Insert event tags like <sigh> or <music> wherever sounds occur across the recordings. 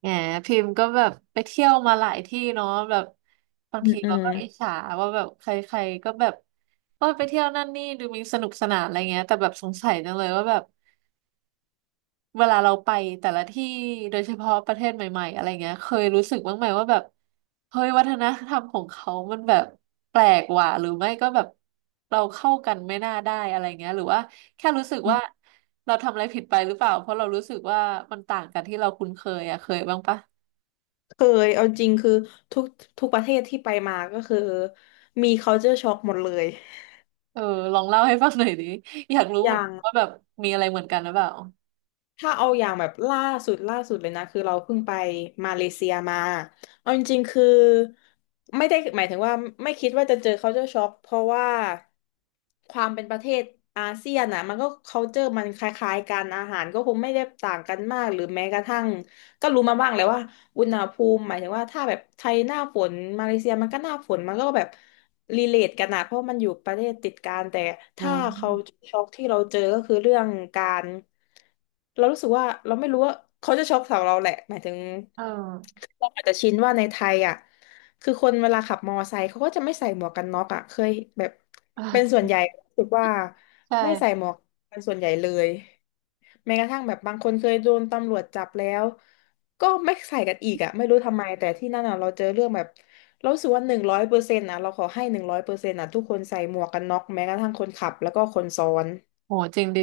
แหมพิมพ์ก็แบบไปเที่ยวมาหลายที่เนาะแบบบางอืมทีอืเรามก็อิจฉาว่าแบบใครๆก็แบบโอ้ยไปเที่ยวนั่นนี่ดูมีสนุกสนานอะไรเงี้ยแต่แบบสงสัยจังเลยว่าแบบเวลาเราไปแต่ละที่โดยเฉพาะประเทศใหม่ๆอะไรเงี้ยเคยรู้สึกบ้างไหมว่าแบบเฮ้ยวัฒนธรรมของเขามันแบบแปลกว่ะหรือไม่ก็แบบเราเข้ากันไม่น่าได้อะไรเงี้ยหรือว่าแค่รู้สึกว่าเราทำอะไรผิดไปหรือเปล่าเพราะเรารู้สึกว่ามันต่างกันที่เราคุ้นเคยอะเคยบ้างปะ เคยเอาจริงคือทุกทุกประเทศที่ไปมาก็คือมี culture shock หมดเลยเออลองเล่าให้ฟังหน่อยดิอยากรู้อเหมือนย่างกันว่าแบบมีอะไรเหมือนกันหรือเปล่าถ้าเอาอย่างแบบล่าสุดเลยนะคือเราเพิ่งไปมาเลเซียมาเอาจริงๆคือไม่ได้หมายถึงว่าไม่คิดว่าจะเจอ culture shock เพราะว่าความเป็นประเทศอาเซียนอ่ะมันก็ culture มันคล้ายๆกันอาหารก็คงไม่ได้ต่างกันมากหรือแม้กระทั่ง ก็รู้มาบ้างแหล้วว่าอุณหภูมิหมายถึงว่าถ้าแบบไทยหน้าฝนมาเลเซียมันก็หน้าฝนมันก็แบบรีเลทกันนะเพราะมันอยู่ประเทศติดกันแต่อืถ้ามเขาช็อกที่เราเจอก็คือเรื่องการเรารู้สึกว่าเราไม่รู้ว่าเขาจะช็อกสำหรับเราแหละหมายถึงเออเราอาจจะชินว่าในไทยอ่ะ คือคนเวลาขับมอไซค์เขาก็จะไม่ใส่หมวกกันน็อกอ่ะเคยแบบเป็นส่วเออนใหญ่รู้สึกว่าใช่ไม่ใส่หมวกกันส่วนใหญ่เลยแม้กระทั่งแบบบางคนเคยโดนตำรวจจับแล้วก็ไม่ใส่กันอีกอ่ะไม่รู้ทำไมแต่ที่นั่นอ่ะเราเจอเรื่องแบบเรารู้สึกว่าหนึ่งร้อยเปอร์เซ็นต์อ่ะเราขอให้หนึ่งร้อยเปอร์เซ็นต์อ่ะทุกคนใส่หมวกกันน็อกแม้กระทั่งคนขับแล้วก็คนซ้อน โหจริงดี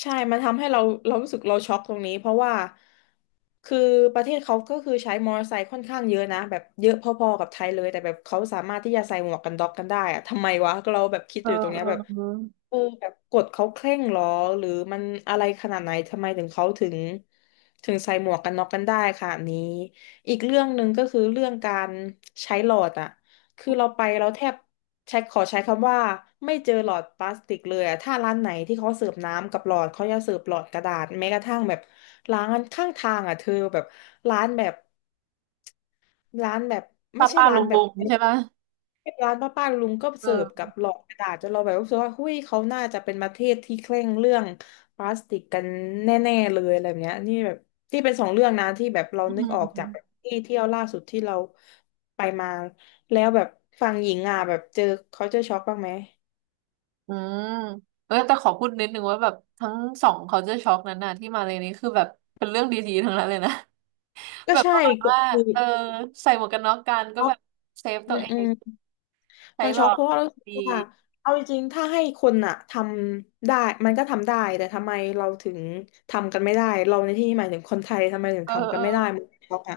ใช่ มันทำให้เราเรารู้สึกเราช็อกตรงนี้เพราะว่าคือประเทศเขาก็คือใช้มอเตอร์ไซค์ค่อนข้างเยอะนะแบบเยอะพอๆกับไทยเลยแต่แบบเขาสามารถที่จะใส่หมวกกันน็อกกันได้อะทำไมวะเราแบบคิดเอออยู่ตรงเอเนี้ยอแบบ เออเออแบบกฎเขาเคร่งหรอหรือมันอะไรขนาดไหนทำไมถึงเขาถึงใส่หมวกกันน็อกกันได้ค่ะนี้อีกเรื่องหนึ่งก็คือเรื่องการใช้หลอดอะคือเราไปเราแทบใช้ขอใช้คำว่าไม่เจอหลอดพลาสติกเลยอะถ้าร้านไหนที่เขาเสิร์ฟน้ำกับหลอดเขาจะเสิร์ฟหลอดกระดาษแม้กระทั่งแบบร้านข้างทางอะเธอแบบร้านแบบ ร้านแบบไม่ป้าใช่ป้าร้าลุนงแบบลุงใช่ปะร้านป้าป้าลุงก็เสิร์ฟกัเออบหลอดกระดาษจนเราแบบรู้สึกว่าหุ้ยเขาน่าจะเป็นประเทศที่เคร่งเรื่องพลาสติกกันแน่ๆเลยอะไรแบบเนี้ยนี่แบบที่เป็นสองเรื่องนะที่แบบเราอืนึกออกจากแบบมที่เที่ยวล่าสุดที่เราไปมาแล้วแบบฝั่งหญิงอ่ะแบบเจอเขาเจอช็อกบ้างไหมอืมเออแต่ขอพูดนิดนึงว่าแบบทั้งสองเขาจะช็อกนั้นน่ะที่มาเลยนี้คือแบบเป็นเรื่องดีๆทั้งนั้นเลยนะ <laughs> ก็แบบใช่ประมาณก็ว่าคือเออใส่หมวกกันน็อกกันก็ช็อแบกบเซฟอืตัวเองม ใช้มันหลช็ออกกเพราะว่ารู้สึกดีว่าเอาจริงๆ ถ้าให้คนอะทำได้มันก็ทำได้แต่ทำไมเราถึงทำกันไม่ได้เราในที่นี้หมายถึงคนไทยทำไมถึงเออทำกัเอนอ ไม่ได้มันช็อกอะ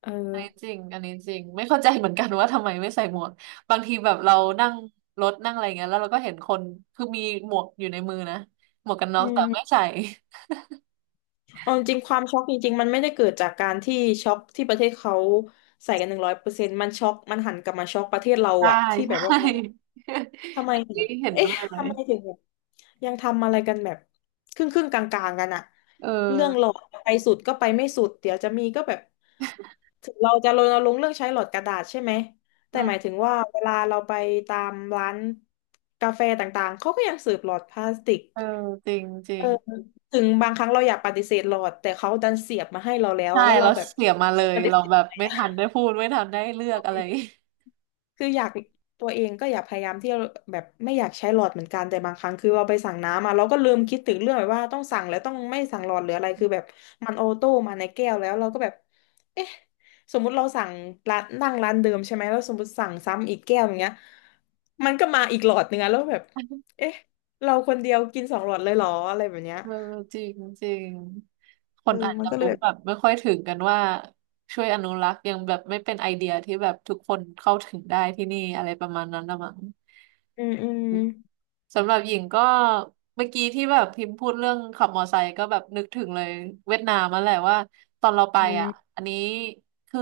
เอออันนี้จริงอันนี้จริง ไม่เข้าใจเหมือนกันว่าทำไมไม่ใส่หมวกบางทีแบบเรานั่งรถนั่งอะไรเงี้ยแล้วเราก็เห็นคน คือมีหมวกอยู่ในมือนะหมวกกันน็ออืกแต่ไม่มใส่ เอาจริงๆความช็อกจริงๆ มันไม่ได้เกิดจากการที่ช็อกที่ประเทศเขาใส่กันหนึ่งร้อยเปอร์เซ็นต์มันช็อกมันหันกลับมาช็อกประเทศเราใช่อะที่แบใช่ บว่า <laughs> ทำไมอันแบนี้บเห็นด้เอ๊ะวยเลยทำไมถึงแบบยังทำอะไรกันแบบครึ่งครึ่งกลางกลางๆกันอะเอเรื่องหลออดไปสุดก็ไปไม่สุดเดี๋ยวจะมีก็แบบถึงเราจะรณรงค์เรื่องใช้หลอดกระดาษใช่ไหมอืแต่หมายมถึงว่าเวลาเราไปตามร้านกาแฟต่างๆเขาก็ยังเสิร์ฟหลอดพลาสติกเออจริงจริเอองถึงบางครั้งเราอยากปฏิเสธหลอดแต่เขาดันเสียบมาให้เราแล้วใช่อะแล้วเราเราแบบเสียมาเลยปฏิเราเสธแบบไมไม่ทันได้พูดไม่ทันได้เลือก่อะไร ได้ คืออยากตัวเองก็อยากพยายามที่จะแบบไม่อยากใช้หลอดเหมือนกันแต่บางครั้งคือเราไปสั่งน้ำมาเราก็ลืมคิดถึงเรื่องแบบว่าต้องสั่งแล้วต้องไม่สั่งหลอดหรืออะไรคือแบบมันออโต้มาในแก้วแล้วเราก็แบบเอ๊ะสมมุติเราสั่งร้านนั่งร้านเดิมใช่ไหมแล้วสมมติสั่งซ้ำอีกแก้วอย่างเงี้ยมันก็มาอีกหลอดหนึงอะแล้วแบบเอ๊ะเราคนเดียวกินสองหลอดเลยเหรออะไรแบบเนี้ยเออจริงจริงคเอนออาจมัจะนก็เลรู้ยแบบแบบไม่ค่อยถึงกันว่าช่วยอนุรักษ์ยังแบบไม่เป็นไอเดียที่แบบทุกคนเข้าถึงได้ที่นี่อะไรประมาณนั้นละมั้ง อืมอืมสำหรับหญิงก็เมื่อกี้ที่แบบพิมพ์พูดเรื่องขับมอไซค์ก็แบบนึกถึงเลยเวียดนามมาแหละว่าตอนเราไปอือ่ะมอันนี้คือ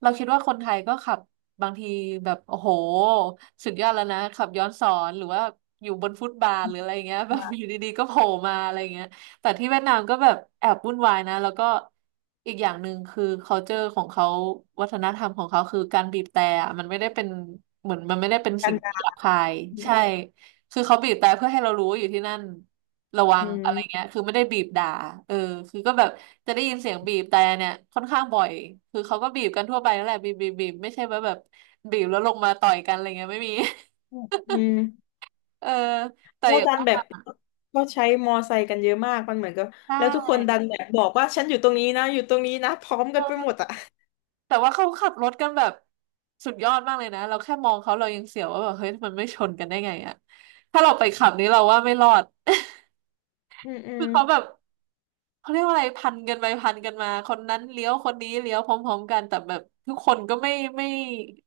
เราคิดว่าคนไทยก็ขับบางทีแบบโอ้โหสุดยอดแล้วนะขับย้อนสอนหรือว่าอยู่บนฟุตบาทหรืออะไรเงี้ยแบอบยอยู่ดีๆก็โผล่มาอะไรเงี้ยแต่ที่เวียดนามก็แบบแอบวุ่นวายนะแล้วก็อีกอย่างหนึ่งคือ culture ของเขาวัฒนธรรมของเขาคือการบีบแตรอะมันไม่ได้เป็นเหมือนมันไม่ได้าเป็นกกัสิ่นงกัที่หยาบคายใช่ นคือเขาบีบแต่เพื่อให้เรารู้ว่าอยู่ที่นั่นระวัอืงอะไรมเงี้ยคือไม่ได้บีบด่าเออคือก็แบบจะได้ยินเสียงบีบแต่เนี่ยค่อนข้างบ่อยคือเขาก็บีบกันทั่วไปนั่นแหละบีบบีบบีบไม่ใช่ว่าแบบบีบแล้วลงมาต่อยกันอะไรเงี้ยไม่มี <laughs> อืม เออแต่แล้อวย่างดันแบบว่าก็ใช้มอไซค์กันเยอะมากมันเหมือนกับใชแล้วทุกคนดัน่แบบบอกว่าฉันอยู่ตรงนี้นะอยู่ตรงนี้นะพร้อมเอกันไปหมดออ่ะแต่ว่าเขาขับรถกันแบบสุดยอดมากเลยนะเราแค่มองเขาเรายังเสียวว่าแบบเฮ้ยมันไม่ชนกันได้ไงอะถ้าเราไปขับนี้เราว่าไม่รอด อืมอื <laughs> คืมอเขาแบบ เขาเรียกว่าอะไรพันกันไปพันกันมาคนนั้นเลี้ยวคนนี้เลี้ยวพร้อมๆกันแต่แบบทุกคนก็ไม่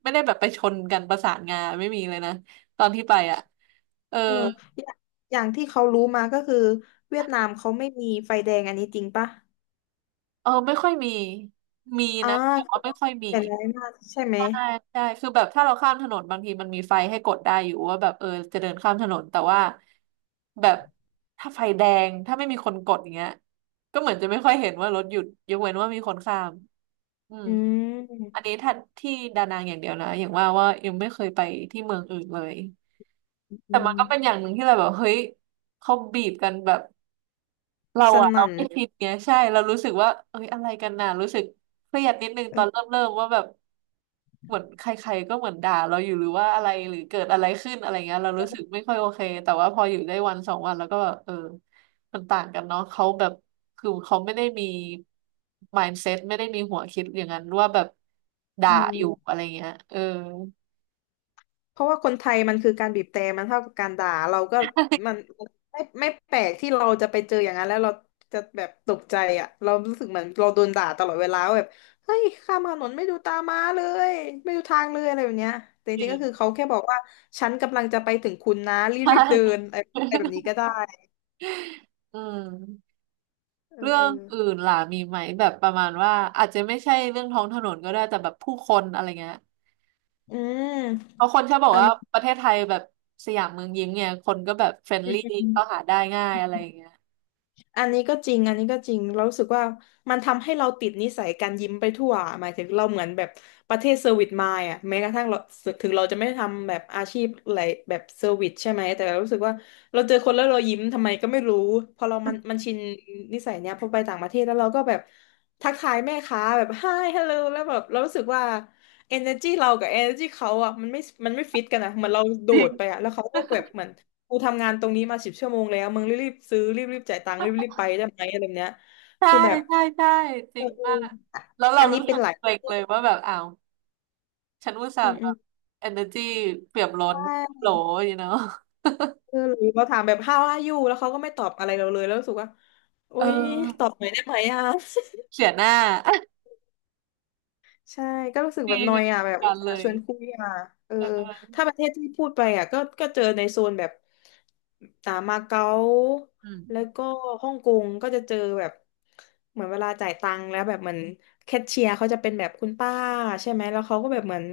ไม่ได้แบบไปชนกันประสานงานไม่มีเลยนะตอนที่ไปอ่ะเออเอออย่างอย่างที่เขารู้มาก็คือเวียดนามเขาไม่มีไฟแดงอันนี้จริงปะเออไม่ค่อยมีมีอ่านะแต่ว่าคือไม่ค่อยมี แต่ร้ายมากใช่ไหมใช่ใช่คือแบบถ้าเราข้ามถนนบางทีมันมีไฟให้กดได้อยู่ว่าแบบเออจะเดินข้ามถนนแต่ว่าแบบถ้าไฟแดงถ้าไม่มีคนกดอย่างเงี้ยก็เหมือนจะไม่ค่อยเห็นว่ารถหยุดยกเว้นว่ามีคนข้ามอืมอือัมนนี้ถ้าที่ดานังอย่างเดียวนะอย่างว่าว่ายังไม่เคยไปที่เมืองอื่นเลยแต่อืมันก็เป็นอมย่างหนึ่งที่เราแบบเฮ้ยเขาบีบกันแบบ เราสอะเรานั่นไม่คิดไงใช่เรารู้สึกว่าเอ้ยอะไรกันน่ะรู้สึกเครียดนิดนึงเอตอนเริ่อมเริ่มว่าแบบเหมือนใครๆก็เหมือนด่าเราอยู่หรือว่าอะไรหรือเกิดอะไรขึ้นอะไรเงี้ยเรารู้สึกไม่ค่อยโอเคแต่ว่าพออยู่ได้วันสองวันแล้วก็แบบเออมันต่างกันเนาะเขาแบบคือเขาไม่ได้มี mindset ไม่ได้มีหัวคิดอย่างนั้นว่าแบบด่าอือยู่ม อะไรเงี้ยเออ เพราะว่าคนไทยมันคือการบีบแตรมันเท่ากับการด่าเราก็มันไม่แปลกที่เราจะไปเจออย่างนั้นแล้วเราจะแบบตกใจอ่ะเรารู้สึกเหมือนเราโดนด่าตลอดเวลาว่าแบบเฮ้ยข้ามถนนไม่ดูตาม้าเลยไม่ดูทางเลยอะไรแบบเนี้ยแต่จ <laughs> จริริงๆก็คืองเขาแค่บอกว่าฉันกำลังจะไปถึงคุณนะใช่ รีบๆเดินอะไรแบบนี้ก็ <laughs> ได้อืม เอเรื่ออเอองอื่นล่ะมีไหมแบบประมาณว่าอาจจะไม่ใช่เรื่องท้องถนนก็ได้แต่แบบผู้คนอะไรเงี้ยอืเพมราะคนชอบบอกอัน ว่าประเทศไทยแบบสยามเมืองยิ้มเนี่ยคนก็แบบเฟรนลี่เข้าหาได้ง่ายอะไรเงี้ย อันนี้ก็จริงอันนี้ก็จริงเรารู้สึกว่ามันทำให้เราติดนิสัยการยิ้มไปทั่วหมายถึงเราเหมือนแบบประเทศเซอร์วิสมายอ่ะแม้กระทั่งเราถึงเราจะไม่ทำแบบอาชีพอะไรแบบเซอร์วิสใช่ไหมแต่เรารู้สึกว่าเราเจอคนแล้วเรายิ้มทำไมก็ไม่รู้พอเรามันชินนิสัยเนี้ยพอไปต่างประเทศแล้วเราก็แบบทักทายแม่ค้าแบบ hi hello แล้วแบบเรารู้สึกว่า energy เรากับ energy เขาอ่ะมันไม่ฟิตกันอ่ะเหมือนเราโดดไปอ่ะแล้วเขาก็แบบเหมือน กูทำงานตรงนี้มา10 ชั่วโมงแล้วมึงรีบๆซื้อรีบๆจ่ายตังค์ <laughs> รีบๆไปได้ไหมอะไรแบบเนี้ยใช่คือแบบใช่ใช่จเอริองมากอะแล้วเราอันนี้รู้เป็นสึกหลายเกรงเลยว่าแบบอ้าวฉันอุตส่าอืห์มแบอืมบเอเนอร์จีเปี่ยมล้ใชนโหล่อยู่เนาะคือหรือเราถามแบบ how are you แล้วเขาก็ไม่ตอบอะไรเราเลยแล้วรู้สึกว่าอุ๊เอยตออบหน่อยได้ไหมอ่ะ เสียหน้า ใช่ก็รู้สึก <laughs> มีแบบนอมียเหอ่ะมือนแบบกัอุนตส่าเลห์ยชวนคุยอ่ะเออเออถ้าประเทศที่พูดไปอ่ะก็เจอในโซนแบบอ่ามาเก๊าอืมแล้วก็ฮ่องกงก็จะเจอแบบเหมือนเวลาจ่ายตังค์แล้วแบบเหมือนแคชเชียร์เขาจะเป็นแบบคุณป้าใช่ไหมแล้วเขาก็แบบเหมือน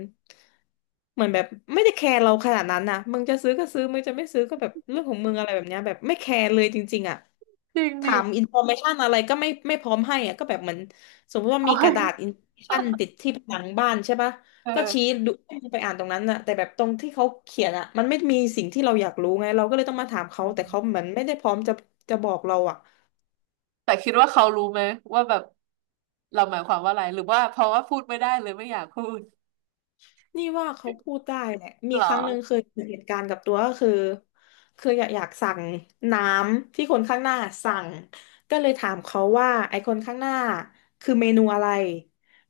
เหมือนแบบไม่ได้แคร์เราขนาดนั้นนะมึงจะซื้อก็ซื้อมึงจะไม่ซื้อก็แบบเรื่องของมึงอะไรแบบเนี้ยแบบไม่แคร์เลยจริงๆอ่ะ จริงถาดิ <laughs> มอินโฟเมชันอะไรก็ไม่พร้อมให้อะก็แบบเหมือนสมมติว่าโอ้มีกระดาษยอินโฟเมชันติดที่ผนังบ้านใช่ปะก็ชี้เออ ดูให้มันไปอ่านตรงนั้นอะแต่แบบตรงที่เขาเขียนอะมันไม่มีสิ่งที่เราอยากรู้ไงเราก็เลยต้องมาถามเขาแต่เขาเหมือนไม่ได้พร้อมจะบอกเราอะ แต่คิดว่าเขารู้ไหมว่าแบบเราหมายความว่าอะไรหรือว่าเพราะว่าพูดไม่ได้เลยไม่อยากพูดนี่ว่าเขาพูดได้แหละมีเหรอครั้งหนึ่งเคยเกิดเหตุการณ์กับตัวก็คือคืออยากสั่งน้ำที่คนข้างหน้าสั่งก็เลยถามเขาว่าไอ้คนข้างหน้าคือเมนูอะไร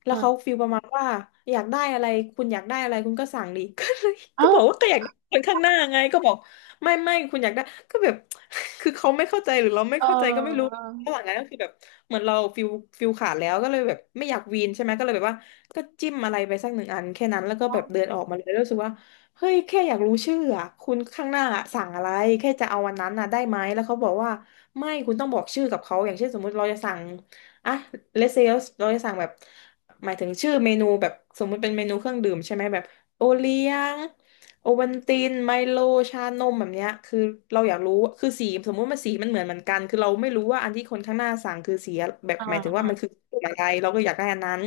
แล้วเขาเออฟีลประมาณว่าอยากได้อะไรคุณอยากได้อะไรคุณก็สั่งดิ <laughs> ก็เลยก็เอ้าบอกว่าก็อยากได้คนข้างหน้าไงก็บอกไม่คุณอยากได้ก็แบบ <laughs> คือเขาไม่เข้าใจหรือเราไม่เเข้าใจก็ไม่รู้ออระหว่างนั้นก็คือแบบเหมือนเราฟิลขาดแล้วก็เลยแบบไม่อยากวีนใช่ไหมก็เลยแบบว่า ก็จิ้มอะไรไปสัก1 อันแค่นั้นแล้วก็อ๋อแบบเดินออกมาเลยแล้วรู้สึกว่าเฮ้ยแค่อยากรู้ชื่ออะคุณข้างหน้าสั่งอะไรแค่จะเอาวันนั้นน่ะได้ไหมแล้วเขาบอกว่าไม่คุณต้องบอกชื่อกับเขาอย่างเช่นสมมุติเราจะสั่งอ่ะเลเซลเราจะสั่งแบบหมายถึงชื่อเมนูแบบสมมุติเป็นเมนูเครื่องดื่มใช่ไหมแบบโอเลี้ยง โอวัลตินไมโลชานมแบบเนี้ยคือเราอยากรู้คือสีสมมุติมันสีมันเหมือนกันคือเราไม่รู้ว่าอันที่คนข้างหน้าสั่งคือสีแบบอ่าหมายถึงว่าอ่ามันคือกลุ่มอะไรเราก็อยากได้อันนั้น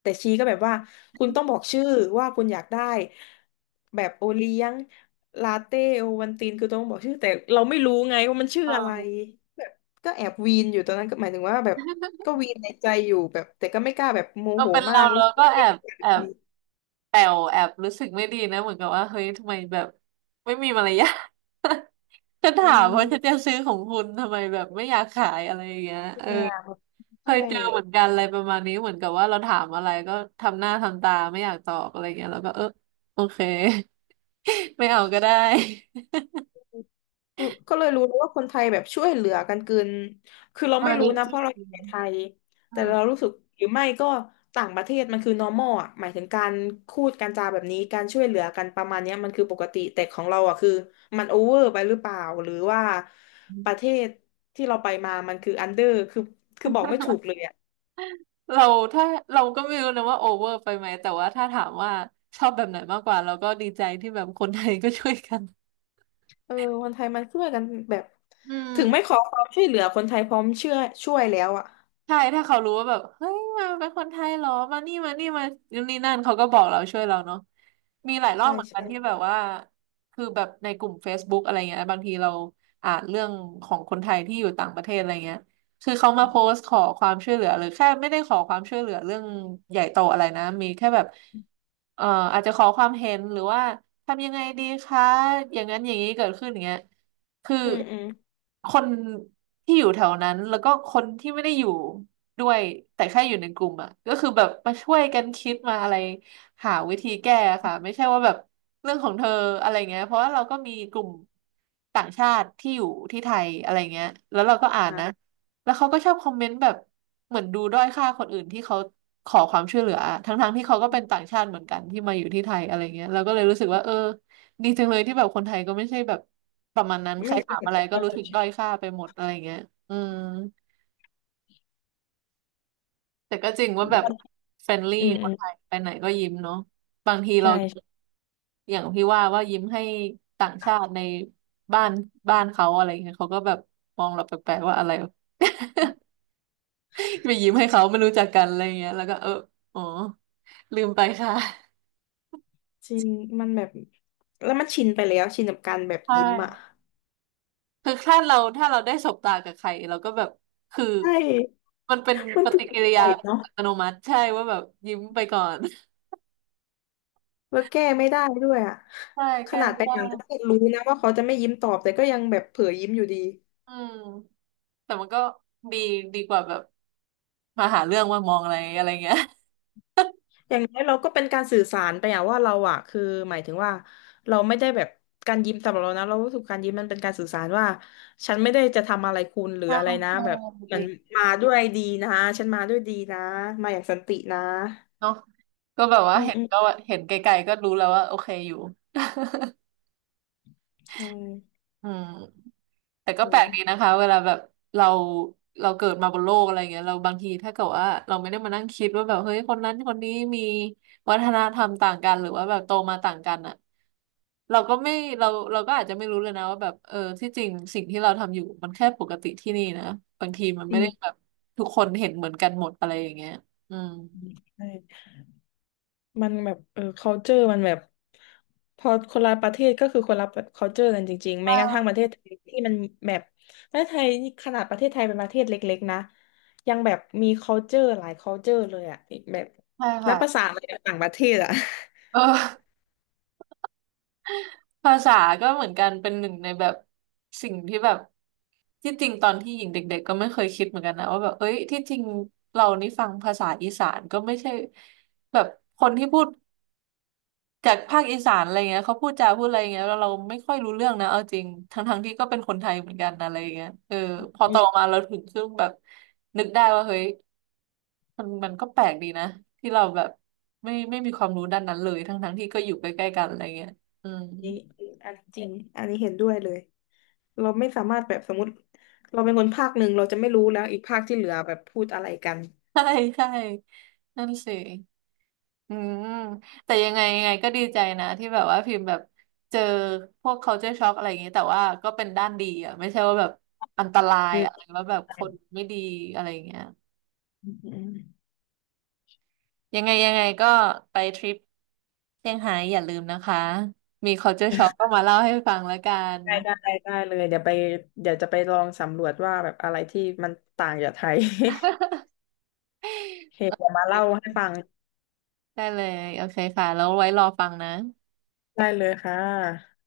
แต่ชีก็แบบว่าคุณต้องบอกชื่อว่าคุณอยากได้แบบโอเลี้ยงลาเต้โอวัลตินคือต้องบอกชื่อแต่เราไม่รู้ไงว่ามันชื่ออะไรอ่าแบบก็แอบวีนอยู่ตอนนั้นก็หมายถึงว่าแบบก็วีนในใจอยู่แบบแต่ก็ไม่กล้าแบบโมก็โหเป็นมาเรากเรารู้สึกก็ว่าแอไม่บอยากแอบวีนแปลวแอบรู้สึกไม่ดีนะเหมือนกับว่าเฮ้ยทำไมแบบไม่มีมารยาท <laughs> ฉัอืถามว่าจะนจะมซื้อของคุณทำไมแบบไม่อยากขายอะไรอย่างเงี้ยเออเนี่ยแบบเคใช่ ยเจอเหมือนกันอะไรประมาณนี้เหมือนกับว่าเราถามอะไรก็ทำหน้าทำตาไม่อยากตอบอะไรเงี้ยแล้วก็เออโอเค ไม่เอาก็ได้อืมก็เลยรู้เลยว่าคนไทยแบบช่วยเหลือกันเกินคือเราอัไม่นรู้นี้นะจเพริราะเรางอยู่ในไทยอืแต่มเรารู้สึกหรือไม่ก็ต่างประเทศมันคือ normal อ่ะหมายถึงการพูดการจาแบบนี้การช่วยเหลือกันประมาณเนี้ยมันคือปกติแต่ของเราอ่ะคือมันโอเวอร์ไปหรือเปล่าหรือว่าประเทศที่เราไปมามันคืออันเดอร์คือคือบอกไม่ถูกเลยอ่ะเราถ้าเราก็ไม่รู้นะว่าโอเวอร์ไปไหม แต่ว่าถ้าถามว่าชอบแบบไหนมากกว่าเราก็ดีใจที่แบบคนไทยก็ช่วยกัน เออคนไทยมันช่วยกันแบบอืถึงไม่ขม อความช่วยเหลือคนไทยพร้อมเชื่อช่วยแล้วอ่ะใช่ถ้าเขารู้ว่าแบบเฮ้ยมาเป็นคนไทยเหรอมานี่มานู่นนี่นั่นเขาก็บอกเราช่วยเราเนาะมีหลายรอบใช่เหมือนกันใช่ที่แบบว่าคือแบบในกลุ่ม Facebook อะไรเงี้ยบางทีเราอ่านเรื่องของคนไทยที่อยู่ต่างประเทศอะไรเงี้ยคือเขามาโพสต์ขอความช่วยเหลือหรือแค่ไม่ได้ขอความช่วยเหลือเรื่องใหญ่โตอะไรนะมีแค่แบบเอ่ออาจจะขอความเห็นหรือว่าทำยังไงดีคะอย่างนั้นอย่างนี้เกิดขึ้นอย่างเงี้ย คืออืมอืมคนที่อยู่แถวนั้นแล้วก็คนที่ไม่ได้อยู่ด้วยแต่แค่อยู่ในกลุ่มอ่ะก็คือแบบมาช่วยกันคิดมาอะไรหาวิธีแก้ค่ะไม่ใช่ว่าแบบเรื่องของเธออะไรเงี้ยเพราะว่าเราก็มีกลุ่มต่างชาติที่อยู่ที่ไทยอะไรเงี้ยแล้วเราก็อ่านอ่ะนะแล้วเขาก็ชอบคอมเมนต์แบบเหมือนดูด้อยค่าคนอื่นที่เขาขอความช่วยเหลืออทั้งๆที่เขาก็เป็นต่างชาติเหมือนกันที่มาอยู่ที่ไทยอะไรเงี้ยเราก็เลยรู้สึกว่าเออ ดีจังเลยที่แบบคนไทยก็ไม่ใช่แบบประมาณนั้นใคไม่รคิถาดมเห็นอะไรก็รู้เสึกด้อยค่าไปหมดอะไรเงี้ยอืมแต่ก็จริงว่าแบบออ เฟรนลี่อืมคอืนมไทยไปไหนก็ยิ้มเนาะบางทีเราใช่อย่างพี่ว่าว่ายิ้มให้ต่างชาติในบ้านบ้านเขาอะไรเงี้ยเขาก็แบบมองเราแปลกๆว่าอะไร <laughs> ไปยิ้มให้เขาไม่รู้จักกันอะไรเงี้ยแล้วก็เอออ๋อลืมไปค่ะจริงมันแบบแล้วมันชินไปแล้วชินกับการแบบใชยิ้มอ่ะ่ คือถ้าเราได้สบตากับใครเราก็แบบคือใช่มันเป็นมันปติดฏินิกิริสัยายเนาะอัตโนมัติใช่ว่าแบบยิ้มไปก่อนแล้วแก้ไม่ได้ด้วยอ่ะใช่ขแก้นาดไม่ไปได้ต่างประเทศรู้นะว่าเขาจะไม่ยิ้มตอบแต่ก็ยังแบบเผลอยิ้มอยู่ดีอืมแต่มันก็ดีดีกว่าแบบมาหาเรื่องว่ามองอะไรอะไรเงี้ยอย่างน้อยเราก็เป็นการสื่อสารไปอะว่าเราอะคือหมายถึงว่าเราไม่ได้แบบการยิ้มสำหรับเรานะเรารู้สึกการยิ้มมันเป็นการสื่อสารว่าฉันไม่ได้จะทำอะไรคุณหรือใช่อะไรนะใช่แบบเหจมือนริงมาด้วยดีนะฉันมาด้วยดีนะมาอย่างสันตินะเนาะก็แบบว่าอืมเห็นอืมก็ว่าเห็นไกลๆก็รู้แล้วว่าโอเคอยู่ ใช่ อืมแต่โอก็แปลกดีนะ้คะเวลาแบบเราเราเกิดมาบนโลกอะไรเงี้ยเราบางทีถ้าเกิดว่าเราไม่ได้มานั่งคิดว่าแบบเฮ้ยคนนั้นคนนี้มีวัฒนธรรมต่างกันหรือว่าแบบโตมาต่างกันอ่ะเราก็ไม่เราก็อาจจะไม่รู้เลยนะว่าแบบเออที่จริงสิ่งที่เราทำอยู่มันแค่ปกติที่นี่นะบางทีมันอืไม่ได้มแบบทุกคนเห็นเหมือนกันหมดอะไรอย่างเงี้ยอืมใช่มันแบบเออ culture มันแบบพอคนละประเทศก็คือคนละ culture กันจริงๆใช่แม้กระทั่งประเทศไทยที่มันแบบประเทศไทยนี่ขนาดประเทศไทยเป็นประเทศเล็กๆนะยังแบบมี culture หลาย culture เลยอ่ะแบบใช่นัค่ะบภาษาอะไรกับต่างประเทศอ่ะ <laughs> เออ ภาษาก็เหมือนกันเป็นหนึ่งในแบบสิ่งที่แบบที่จริงตอนที่หญิงเด็กๆก็ไม่เคยคิดเหมือนกันนะว่าแบบเอ้ยที่จริงเรานี่ฟังภาษาอีสานก็ไม่ใช่แบบคนที่พูดจากภาคอีสานอะไรเงี้ยเขาพูดจาพูดอะไรเงี้ยแล้วเราไม่ค่อยรู้เรื่องนะเอาจริงทั้งๆที่ก็เป็นคนไทยเหมือนกันนะอะไรเงี้ยเออพออืโตมมาเราถึงซึ่งแบบนึกได้ว่าเฮ้ยมันก็แปลกดีนะที่เราแบบไม่มีความรู้ด้านนั้นเลยทั้งๆที่ก็อยู่ใกล้ๆกันอะไรเงี้ยอืม นี่อันจริงอันนี้เห็นด้วยเลยเราไม่สามารถแบบสมมติเราเป็นคนภาคหนึ่งเราจะไม่รู้แล้วอีกภาคที่เหลือแบบพูดอะไรกันใช่ใช่ นั่นสิอืมแต่ยังไงยังไงก็ดีใจนะที่แบบว่าพิมพ์แบบเจอพวก culture shock อะไรอย่างนี้แต่ว่าก็เป็นด้านดีอ่ะไม่ใช่ว่าแบบอันตรายอือะไรมว่าแบบคนไม่ดีอะไรอย่างเงี้ยอืมอืม ยังไงยังไงก็ไปทริปเซี่ยงไฮ้อย่าลืมนะคะมี culture shock ก็มาเล่าให้ฟังแล้วกันได้ได้เลยเดี๋ยวไปเดี๋ยวจะไปลองสำรวจว่าแบบอะไรที่มันต่างจากไทย <laughs> โอเคเดี๋ยวมาเล่าให้ฟังได้เลยโอเคค่ะแล้วไว้รอฟังนะได้เลยค่ะ